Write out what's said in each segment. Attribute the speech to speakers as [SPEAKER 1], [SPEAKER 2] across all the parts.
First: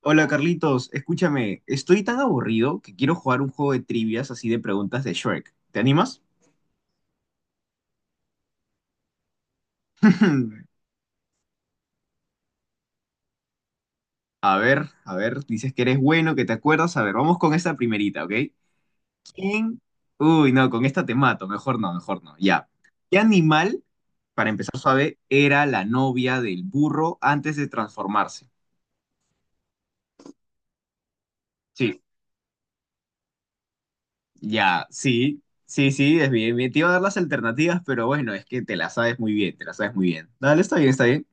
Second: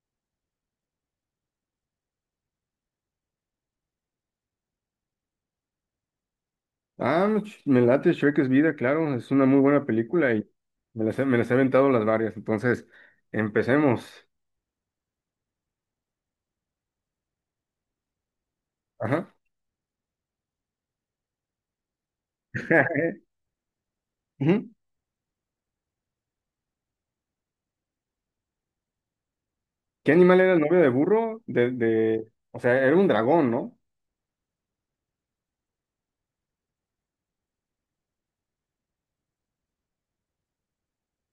[SPEAKER 1] Hola Carlitos, escúchame, estoy tan aburrido que quiero jugar un juego de trivias así de preguntas de Shrek. ¿Te animas?
[SPEAKER 2] Ah, me late, Shrek es vida. Claro, es una muy buena película y me las he aventado las varias. Entonces empecemos.
[SPEAKER 1] A ver, dices que eres bueno, que te acuerdas. A ver, vamos con esta primerita, ¿ok?
[SPEAKER 2] Ajá.
[SPEAKER 1] ¿Quién? Uy, no, con esta te mato, mejor no, ya. ¿Qué animal, para
[SPEAKER 2] Ujú.
[SPEAKER 1] empezar suave, era la novia del burro antes de transformarse?
[SPEAKER 2] ¿Qué animal era el novio de burro?
[SPEAKER 1] Sí,
[SPEAKER 2] O sea, era un dragón, ¿no?
[SPEAKER 1] ya, sí, sí, sí, es bien, bien. Te iba a dar las alternativas, pero bueno, es que te las sabes muy bien, te las sabes muy bien. Dale, está bien, está bien.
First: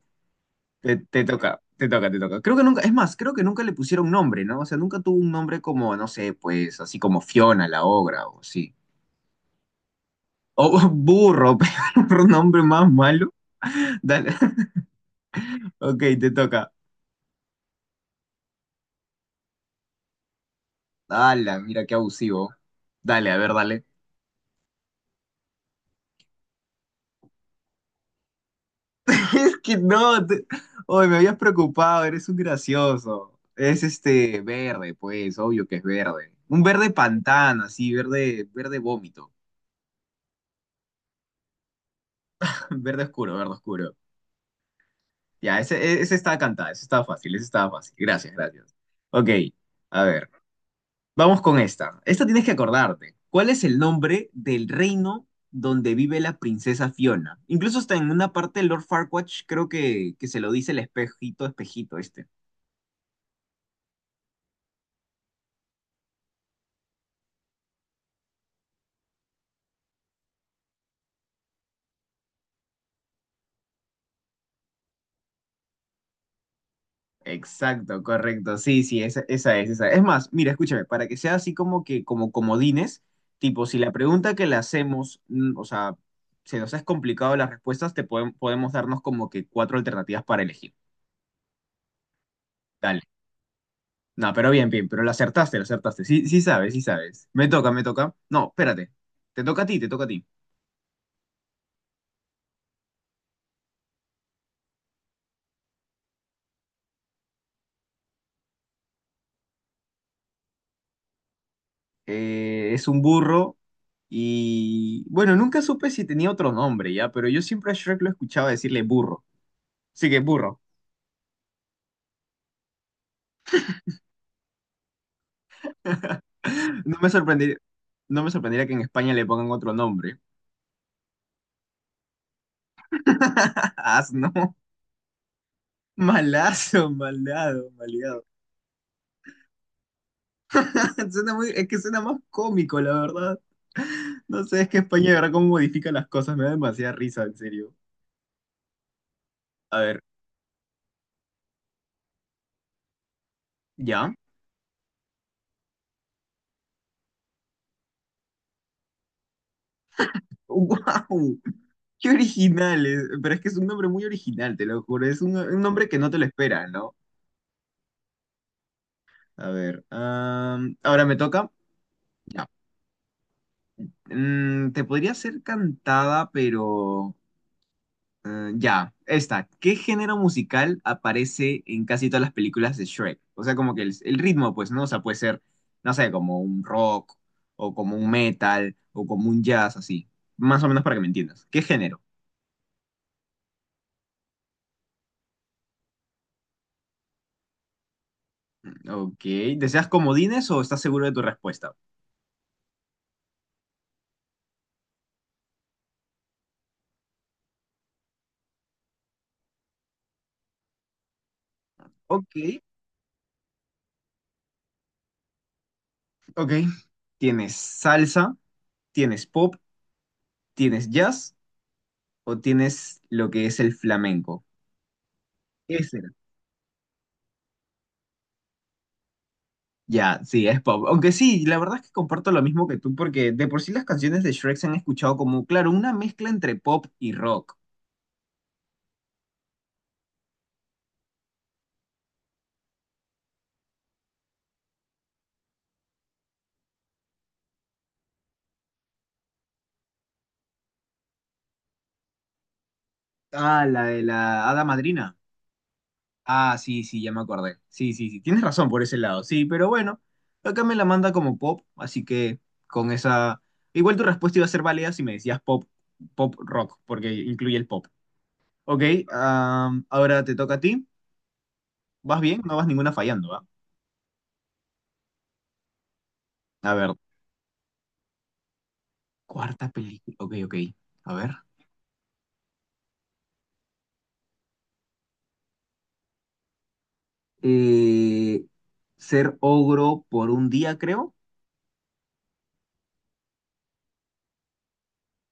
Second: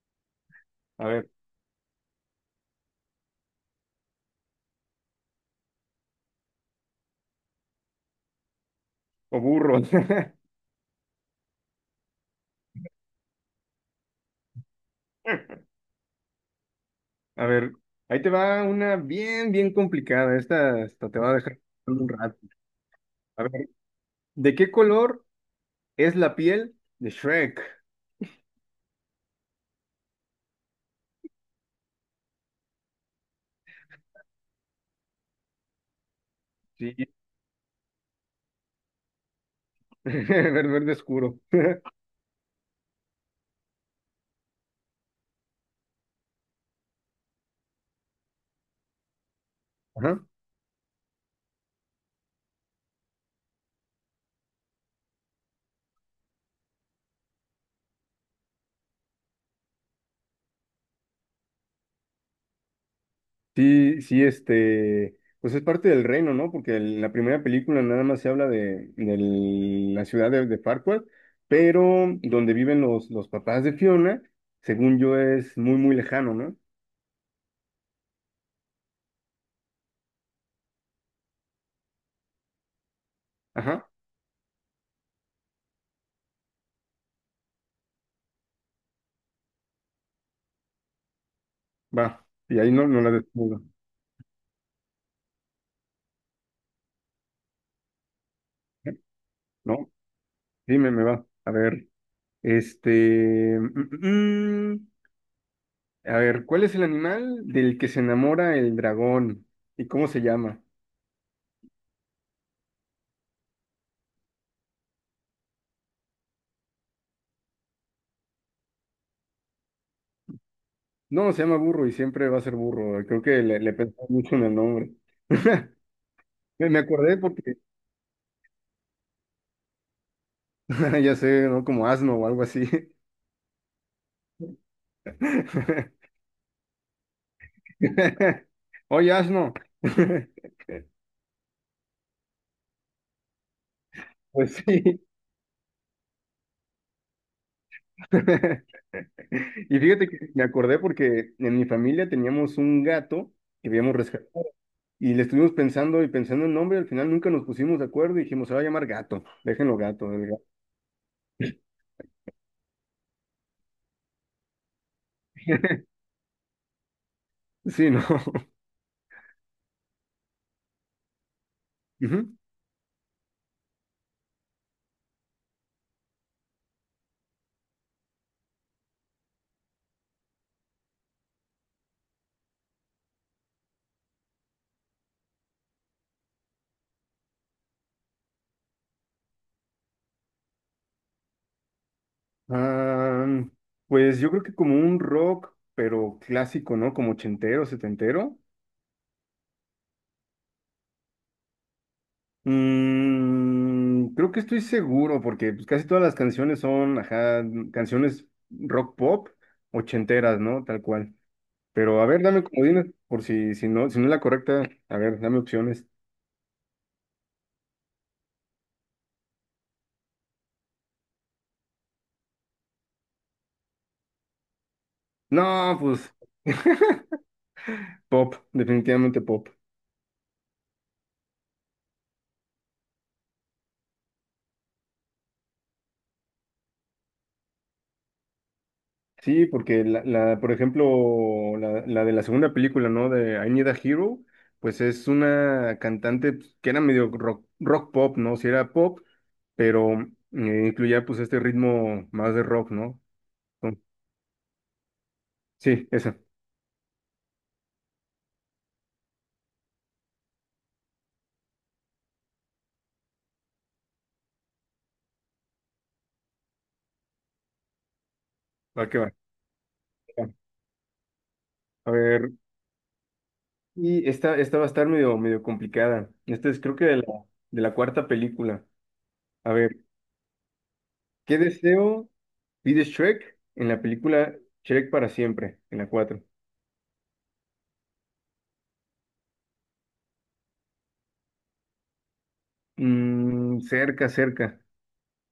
[SPEAKER 1] Te,
[SPEAKER 2] A
[SPEAKER 1] te
[SPEAKER 2] ver,
[SPEAKER 1] toca, te toca, te toca. Creo que nunca, es más, creo que nunca le pusieron nombre, ¿no? O sea, nunca tuvo un nombre como, no sé, pues, así como Fiona, la obra, o sí.
[SPEAKER 2] o burro.
[SPEAKER 1] O burro, pero un nombre más malo. Dale. Ok, te toca.
[SPEAKER 2] A ver, ahí te va una bien, bien complicada. Esta te va a
[SPEAKER 1] Ala,
[SPEAKER 2] dejar
[SPEAKER 1] mira qué
[SPEAKER 2] pensando un rato.
[SPEAKER 1] abusivo. Dale, a
[SPEAKER 2] A
[SPEAKER 1] ver,
[SPEAKER 2] ver,
[SPEAKER 1] dale.
[SPEAKER 2] ¿de qué color es la piel de Shrek?
[SPEAKER 1] Es que no, te- Oy, me habías preocupado, eres un gracioso. Es este verde, pues, obvio que es verde. Un verde
[SPEAKER 2] Sí,
[SPEAKER 1] pantano, así, verde, verde vómito.
[SPEAKER 2] verde oscuro.
[SPEAKER 1] Verde oscuro, verde oscuro. Ya, ese estaba cantado, ese estaba fácil, ese estaba fácil. Gracias, gracias. Ok, a
[SPEAKER 2] Ajá.
[SPEAKER 1] ver, vamos con esta. Esta tienes que acordarte. ¿Cuál es el nombre del reino donde vive la princesa Fiona? Incluso está en una parte de Lord Farquaad, creo que se lo dice el espejito, espejito, este.
[SPEAKER 2] Sí, sí, este, pues es parte del reino, ¿no? Porque en la primera película nada más se habla de, la ciudad de Farquaad, pero donde viven los papás de Fiona, según yo, es muy, muy lejano, ¿no?
[SPEAKER 1] Exacto, correcto. Sí, sí, esa, esa. Es más, mira, escúchame, para que sea así como que, como comodines, tipo, si
[SPEAKER 2] Ajá,
[SPEAKER 1] la pregunta que le hacemos, o sea, se nos es complicado las respuestas, te podem- podemos darnos como que cuatro alternativas para elegir.
[SPEAKER 2] va, y ahí no, no
[SPEAKER 1] Dale.
[SPEAKER 2] la descubro.
[SPEAKER 1] No, pero bien, bien, pero la acertaste, la acertaste. Sí, sí sabes, sí sabes. Me toca, me toca. No, espérate.
[SPEAKER 2] ¿Eh?
[SPEAKER 1] Te toca a ti, te
[SPEAKER 2] No,
[SPEAKER 1] toca a ti.
[SPEAKER 2] dime, me va. A ver, este, mm, mm. a ver, ¿cuál es el animal del que se enamora el dragón y cómo se llama?
[SPEAKER 1] Es un burro y, bueno, nunca supe si tenía otro nombre, ya, pero yo siempre a Shrek lo escuchaba decirle burro. Así que burro.
[SPEAKER 2] No, se llama burro y siempre va a ser burro. Creo que le pensé mucho en el nombre. Me
[SPEAKER 1] No me
[SPEAKER 2] acordé porque,
[SPEAKER 1] sorprendería, no me sorprendería que en España le pongan otro nombre.
[SPEAKER 2] ya sé, ¿no? Como asno o algo así.
[SPEAKER 1] Asno. Malazo, malado, maleado.
[SPEAKER 2] Oye, asno.
[SPEAKER 1] Suena muy, es que suena más cómico, la verdad. No
[SPEAKER 2] Pues
[SPEAKER 1] sé, es que
[SPEAKER 2] sí.
[SPEAKER 1] España de verdad cómo modifica las cosas. Me da demasiada risa, en serio. A
[SPEAKER 2] Y
[SPEAKER 1] ver,
[SPEAKER 2] fíjate que me acordé porque en mi familia teníamos un gato que habíamos
[SPEAKER 1] ¿ya?
[SPEAKER 2] rescatado y le estuvimos pensando y pensando el nombre. Al final nunca nos pusimos de acuerdo y dijimos, se va a llamar gato, déjenlo gato, el gato.
[SPEAKER 1] ¡Wow! ¡Qué original, eh! Pero es que es un nombre muy original, te lo juro. Es un nombre que no te lo esperas, ¿no?
[SPEAKER 2] Sí, ¿no?
[SPEAKER 1] A ver, ahora me toca.
[SPEAKER 2] Ujú.
[SPEAKER 1] Ya. Te podría ser cantada, pero... ya, esta. ¿Qué género musical aparece en casi todas las películas de Shrek? O sea, como que el ritmo, pues, ¿no? O sea, puede ser, no sé, como un rock, o como un metal, o como un jazz, así. Más o menos para que me entiendas. ¿Qué género?
[SPEAKER 2] Ah, pues yo creo que como un rock, pero clásico, ¿no? Como ochentero, setentero.
[SPEAKER 1] Ok. ¿Deseas comodines o estás seguro de tu respuesta?
[SPEAKER 2] Mm, creo que estoy seguro porque, pues, casi todas las canciones son, ajá, canciones rock pop ochenteras, ¿no? Tal cual. Pero a ver,
[SPEAKER 1] Ok,
[SPEAKER 2] dame comodines por si, si no, si no es la correcta. A ver, dame opciones.
[SPEAKER 1] ok. ¿Tienes salsa? ¿Tienes pop? ¿Tienes jazz? ¿O tienes lo que es el flamenco?
[SPEAKER 2] No,
[SPEAKER 1] Ese.
[SPEAKER 2] pues pop, definitivamente pop.
[SPEAKER 1] Ya, sí, es pop. Aunque sí, la verdad es que comparto lo mismo que tú, porque de por sí las canciones de Shrek se han escuchado como, claro, una mezcla entre pop y rock.
[SPEAKER 2] Sí, porque por ejemplo, la de la segunda película, ¿no? De I Need a Hero, pues es una cantante, pues, que era medio rock, rock pop, ¿no? Si era pop, pero incluía pues este ritmo más de rock, ¿no?
[SPEAKER 1] Ah,
[SPEAKER 2] Con-
[SPEAKER 1] la de la Hada Madrina.
[SPEAKER 2] Sí, esa.
[SPEAKER 1] Ah, sí, sí, ya me acordé. Sí, sí, sí, tienes razón por ese lado, sí, pero bueno, acá me la manda como pop, así que con esa... Igual tu respuesta iba a ser válida si me decías pop, pop rock, porque incluye el pop. Ok,
[SPEAKER 2] Va que va.
[SPEAKER 1] ahora te toca a ti.
[SPEAKER 2] A
[SPEAKER 1] ¿Vas
[SPEAKER 2] ver.
[SPEAKER 1] bien? No vas ninguna fallando, ¿va?
[SPEAKER 2] Y esta va a estar medio, medio complicada. Esta es
[SPEAKER 1] A
[SPEAKER 2] creo que
[SPEAKER 1] ver,
[SPEAKER 2] de la cuarta película. A
[SPEAKER 1] cuarta
[SPEAKER 2] ver,
[SPEAKER 1] película. Ok, ok. A ver.
[SPEAKER 2] ¿qué deseo pide Shrek en la película Shrek para siempre? En la cuatro.
[SPEAKER 1] eh, Ser ogro por un día, creo.
[SPEAKER 2] Mm, cerca, cerca.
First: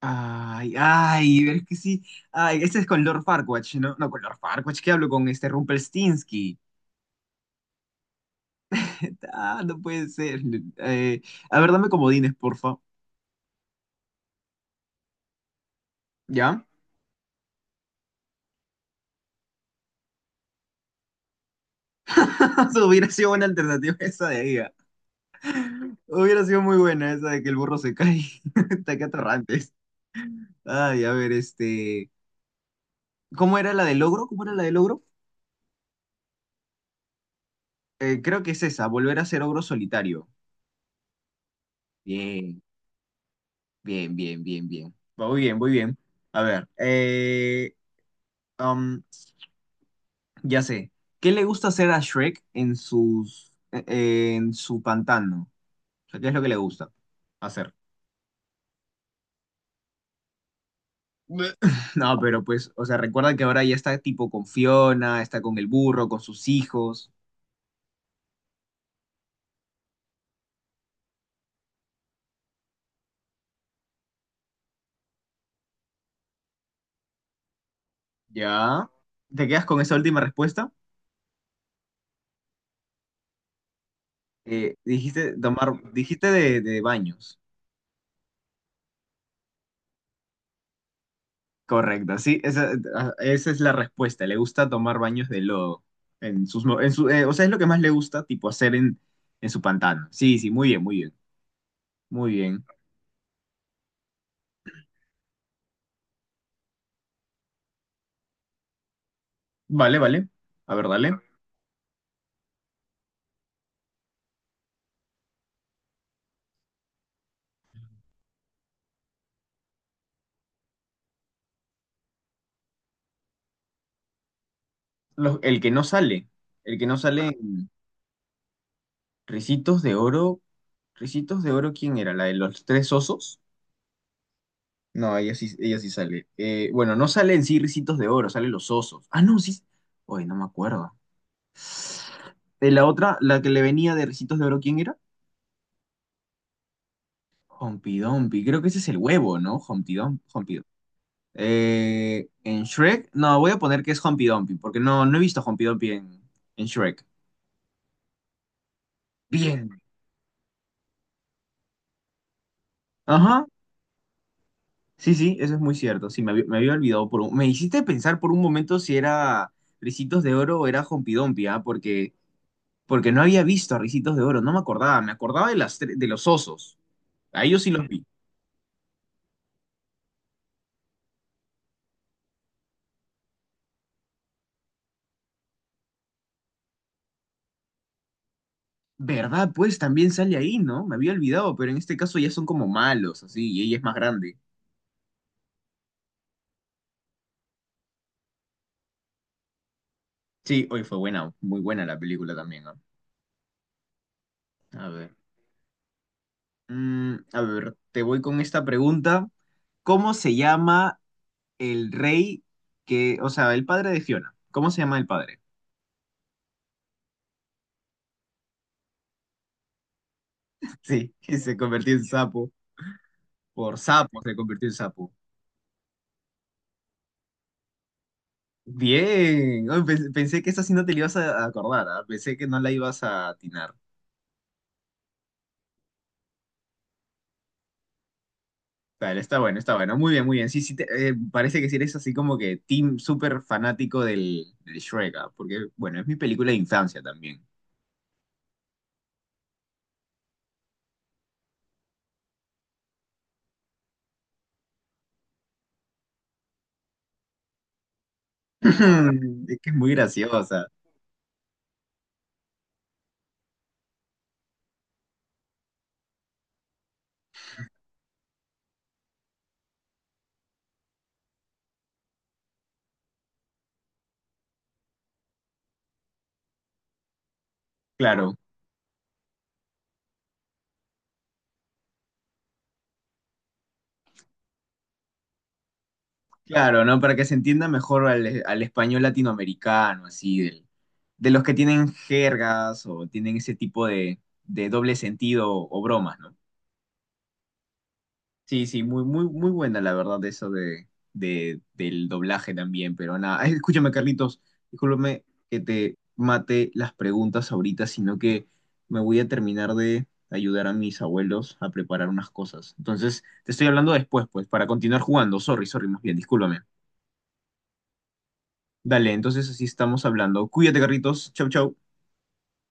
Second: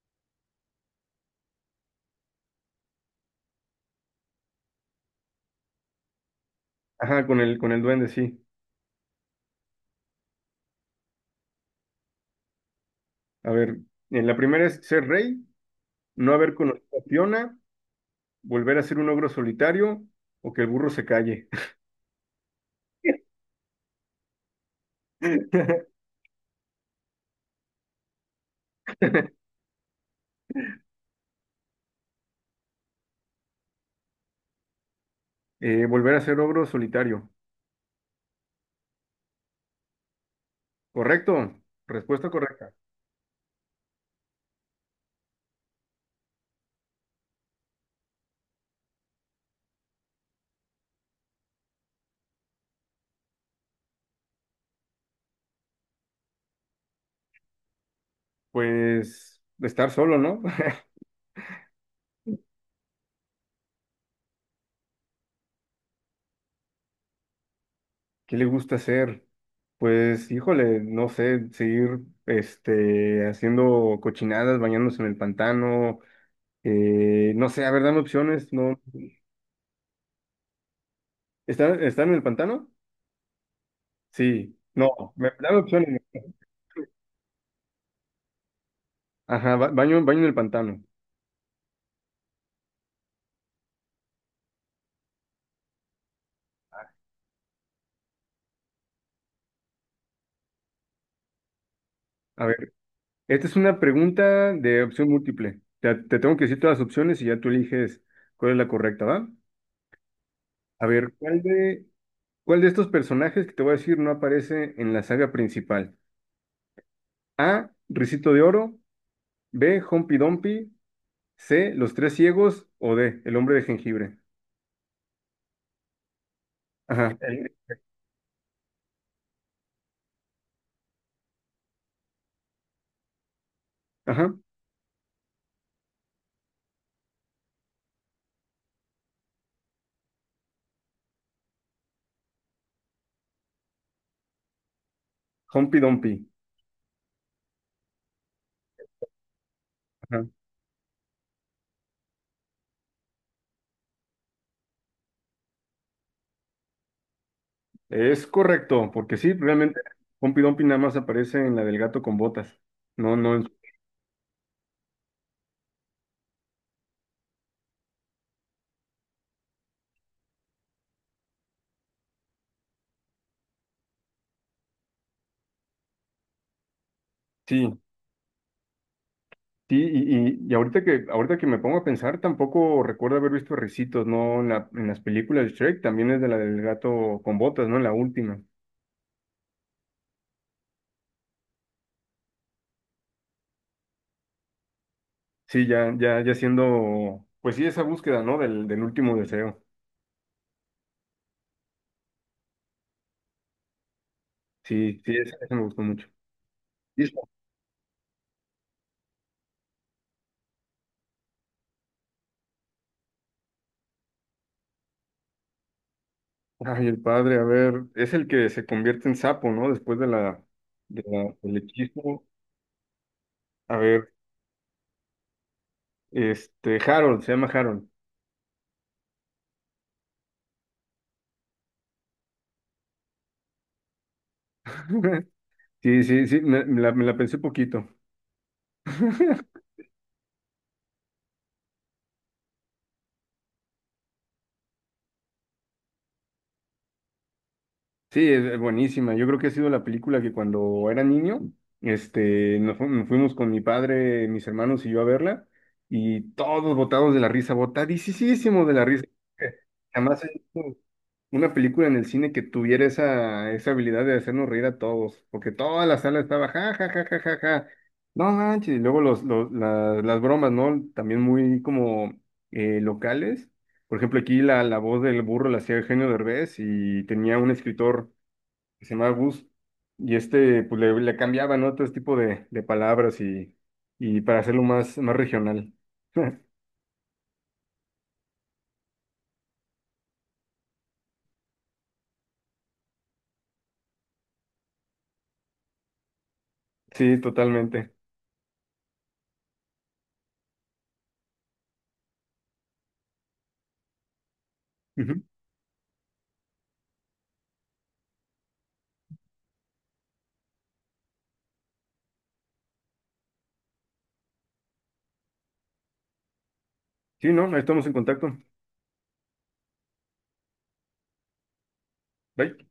[SPEAKER 1] Ay, ay, pero es que sí. Ay, este es con Lord Farquatch, ¿no? No, con Lord Farquatch, ¿qué hablo? Con este Rumpelstiltskin.
[SPEAKER 2] Ajá, con el duende, sí.
[SPEAKER 1] Ah, no puede ser. Eh, a ver, dame comodines, porfa.
[SPEAKER 2] A ver, en la primera es ser rey, no haber
[SPEAKER 1] ¿Ya?
[SPEAKER 2] conocido a Fiona, volver a ser un ogro solitario o que el burro se calle.
[SPEAKER 1] Eso hubiera sido buena alternativa esa de ahí. Ah. Hubiera sido muy buena esa de que el burro se cae. Está que atorrantes. Ay, a ver, este. ¿Cómo era la del ogro? ¿Cómo era la del ogro?
[SPEAKER 2] Volver a ser ogro solitario.
[SPEAKER 1] Creo que es esa, volver a ser ogro solitario.
[SPEAKER 2] ¿Correcto? Respuesta
[SPEAKER 1] Bien.
[SPEAKER 2] correcta.
[SPEAKER 1] Bien, bien, bien, bien. Va muy bien, muy bien. A ver, um, ya sé. ¿Qué le gusta hacer a Shrek en sus, en su pantano? O sea, ¿qué es lo que le gusta hacer?
[SPEAKER 2] Pues estar solo, ¿no?
[SPEAKER 1] Bleh. No, pero pues, o sea, recuerda que ahora ya está tipo con Fiona, está con el burro, con sus hijos.
[SPEAKER 2] ¿Qué le gusta hacer? Pues, híjole, no sé, seguir este, haciendo cochinadas, bañándose en el pantano, no sé, a ver, dame opciones, no.
[SPEAKER 1] ¿Ya? ¿Te quedas con esa última respuesta?
[SPEAKER 2] ¿Están, están en el pantano? Sí, no,
[SPEAKER 1] Dijiste
[SPEAKER 2] dame
[SPEAKER 1] tomar,
[SPEAKER 2] opciones.
[SPEAKER 1] dijiste de baños.
[SPEAKER 2] Ajá, baño, baño en el pantano.
[SPEAKER 1] Correcto, sí, esa, ah, esa es la respuesta. Le gusta tomar baños de lodo. En sus, mo- en su, o sea, es lo que más le gusta, tipo, hacer en su pantano. Sí, sí, muy bien, muy bien, muy
[SPEAKER 2] A
[SPEAKER 1] bien.
[SPEAKER 2] ver, esta es una pregunta de opción múltiple. Te tengo que decir todas las opciones y ya tú eliges cuál es la correcta, ¿va?
[SPEAKER 1] Vale, vale. A
[SPEAKER 2] A
[SPEAKER 1] ver,
[SPEAKER 2] ver,
[SPEAKER 1] dale.
[SPEAKER 2] ¿cuál de, ¿Cuál de estos personajes que te voy a decir no aparece en la saga principal? A. Ricito de Oro. B. Humpty Dumpty. C. Los Tres Ciegos. O D. El Hombre de Jengibre.
[SPEAKER 1] Los- el que no sale, el que no
[SPEAKER 2] Ajá.
[SPEAKER 1] sale en Ricitos de Oro. ¿Ricitos de Oro quién era? ¿La de los tres osos?
[SPEAKER 2] Ajá.
[SPEAKER 1] No, ella sí sale. Bueno, no sale en sí Ricitos de Oro, salen los osos. Ah, no, sí. Oye, no me acuerdo. De la otra, la que le venía de Ricitos de Oro, ¿quién era?
[SPEAKER 2] Humpty Dumpty.
[SPEAKER 1] Humpty Dumpty, creo que ese es el huevo, ¿no? Humpty Dumpty,
[SPEAKER 2] Ajá.
[SPEAKER 1] Humpty Dumpty. En Shrek, no, voy a poner que es Humpty Dumpty, porque no, no he visto Humpty Dumpty en Shrek.
[SPEAKER 2] Es correcto, porque sí,
[SPEAKER 1] Bien.
[SPEAKER 2] realmente Humpty Dumpty nada más aparece en la del gato con botas. No, no.
[SPEAKER 1] Ajá,
[SPEAKER 2] en-
[SPEAKER 1] sí, sí, eso es muy cierto. Sí, me había olvidado por un... Me hiciste pensar por un momento si era Ricitos de Oro o era Humpty Dumpty, ¿ah? Porque, porque no había visto a Ricitos de Oro, no me acordaba, me acordaba de, las, tre- de los osos. A ellos sí
[SPEAKER 2] Sí,
[SPEAKER 1] los vi.
[SPEAKER 2] sí. Y, y ahorita que me pongo a pensar, tampoco recuerdo haber visto a Ricitos, ¿no? En las películas de Shrek, también es de la del gato con botas, ¿no? En la última.
[SPEAKER 1] ¿Verdad? Pues también sale ahí, ¿no? Me había olvidado, pero en este caso ya son como malos, así, y ella es más grande.
[SPEAKER 2] Sí, ya, ya, ya siendo, pues sí, esa búsqueda, ¿no? Del, del último deseo.
[SPEAKER 1] Sí, hoy fue buena, muy buena la película también, ¿no? A
[SPEAKER 2] Sí,
[SPEAKER 1] ver.
[SPEAKER 2] sí, esa me gustó mucho. Listo.
[SPEAKER 1] A ver, te voy con esta pregunta. ¿Cómo se llama el rey que, o sea, el padre de Fiona? ¿Cómo se llama el padre?
[SPEAKER 2] Ay, el padre, a ver, es el que se convierte en sapo, ¿no? Después de la,
[SPEAKER 1] Sí, que se
[SPEAKER 2] del
[SPEAKER 1] convirtió en
[SPEAKER 2] hechizo.
[SPEAKER 1] sapo. Por
[SPEAKER 2] A ver,
[SPEAKER 1] sapo se convirtió en sapo.
[SPEAKER 2] este, Harold, se llama Harold.
[SPEAKER 1] Bien. Ay, pe- pensé que esta sí no te la ibas a acordar, ¿ah? Pensé que no la ibas a atinar.
[SPEAKER 2] Sí, sí, sí, me la pensé poquito.
[SPEAKER 1] Vale, está bueno, está bueno. Muy bien, muy bien. Sí, sí, te- parece que sí eres así como que team súper fanático del, del Shrek, ¿ah? Porque, bueno, es mi película de infancia también.
[SPEAKER 2] Sí, es buenísima. Yo creo que ha sido la película que cuando era niño, este, nos fuimos con mi padre, mis hermanos y yo a verla, y todos botados de la risa, botadísimos de la risa.
[SPEAKER 1] Es que es muy
[SPEAKER 2] Jamás he
[SPEAKER 1] graciosa.
[SPEAKER 2] visto una película en el cine que tuviera esa, esa habilidad de hacernos reír a todos, porque toda la sala estaba ja, ja, ja, ja, ja, ja. No manches, y luego las bromas, ¿no? También muy como locales. Por ejemplo, aquí la, la voz del burro la hacía Eugenio Derbez y tenía un escritor
[SPEAKER 1] Claro,
[SPEAKER 2] que se llamaba Gus, y este pues le cambiaba, ¿no? Todo este tipo de palabras y para hacerlo más, más regional.
[SPEAKER 1] claro, ¿no? Para que se entienda mejor al, al español latinoamericano, así, del- de los que tienen jergas o tienen ese tipo de doble sentido o bromas, ¿no?
[SPEAKER 2] Sí, totalmente.
[SPEAKER 1] Sí, sí, muy, muy, muy buena la verdad eso de- del doblaje también, pero nada, ay, escúchame Carlitos,
[SPEAKER 2] Ujú.
[SPEAKER 1] discúlpame que te mate las preguntas ahorita, sino que me voy a terminar de ayudar a mis abuelos a preparar unas cosas. Entonces, te estoy hablando después, pues, para continuar jugando. Sorry, sorry, más bien, discúlpame.
[SPEAKER 2] Sí, no, ahí estamos en contacto.
[SPEAKER 1] Dale, entonces así estamos hablando. Cuídate, Carlitos. Chau, chau.
[SPEAKER 2] Bye.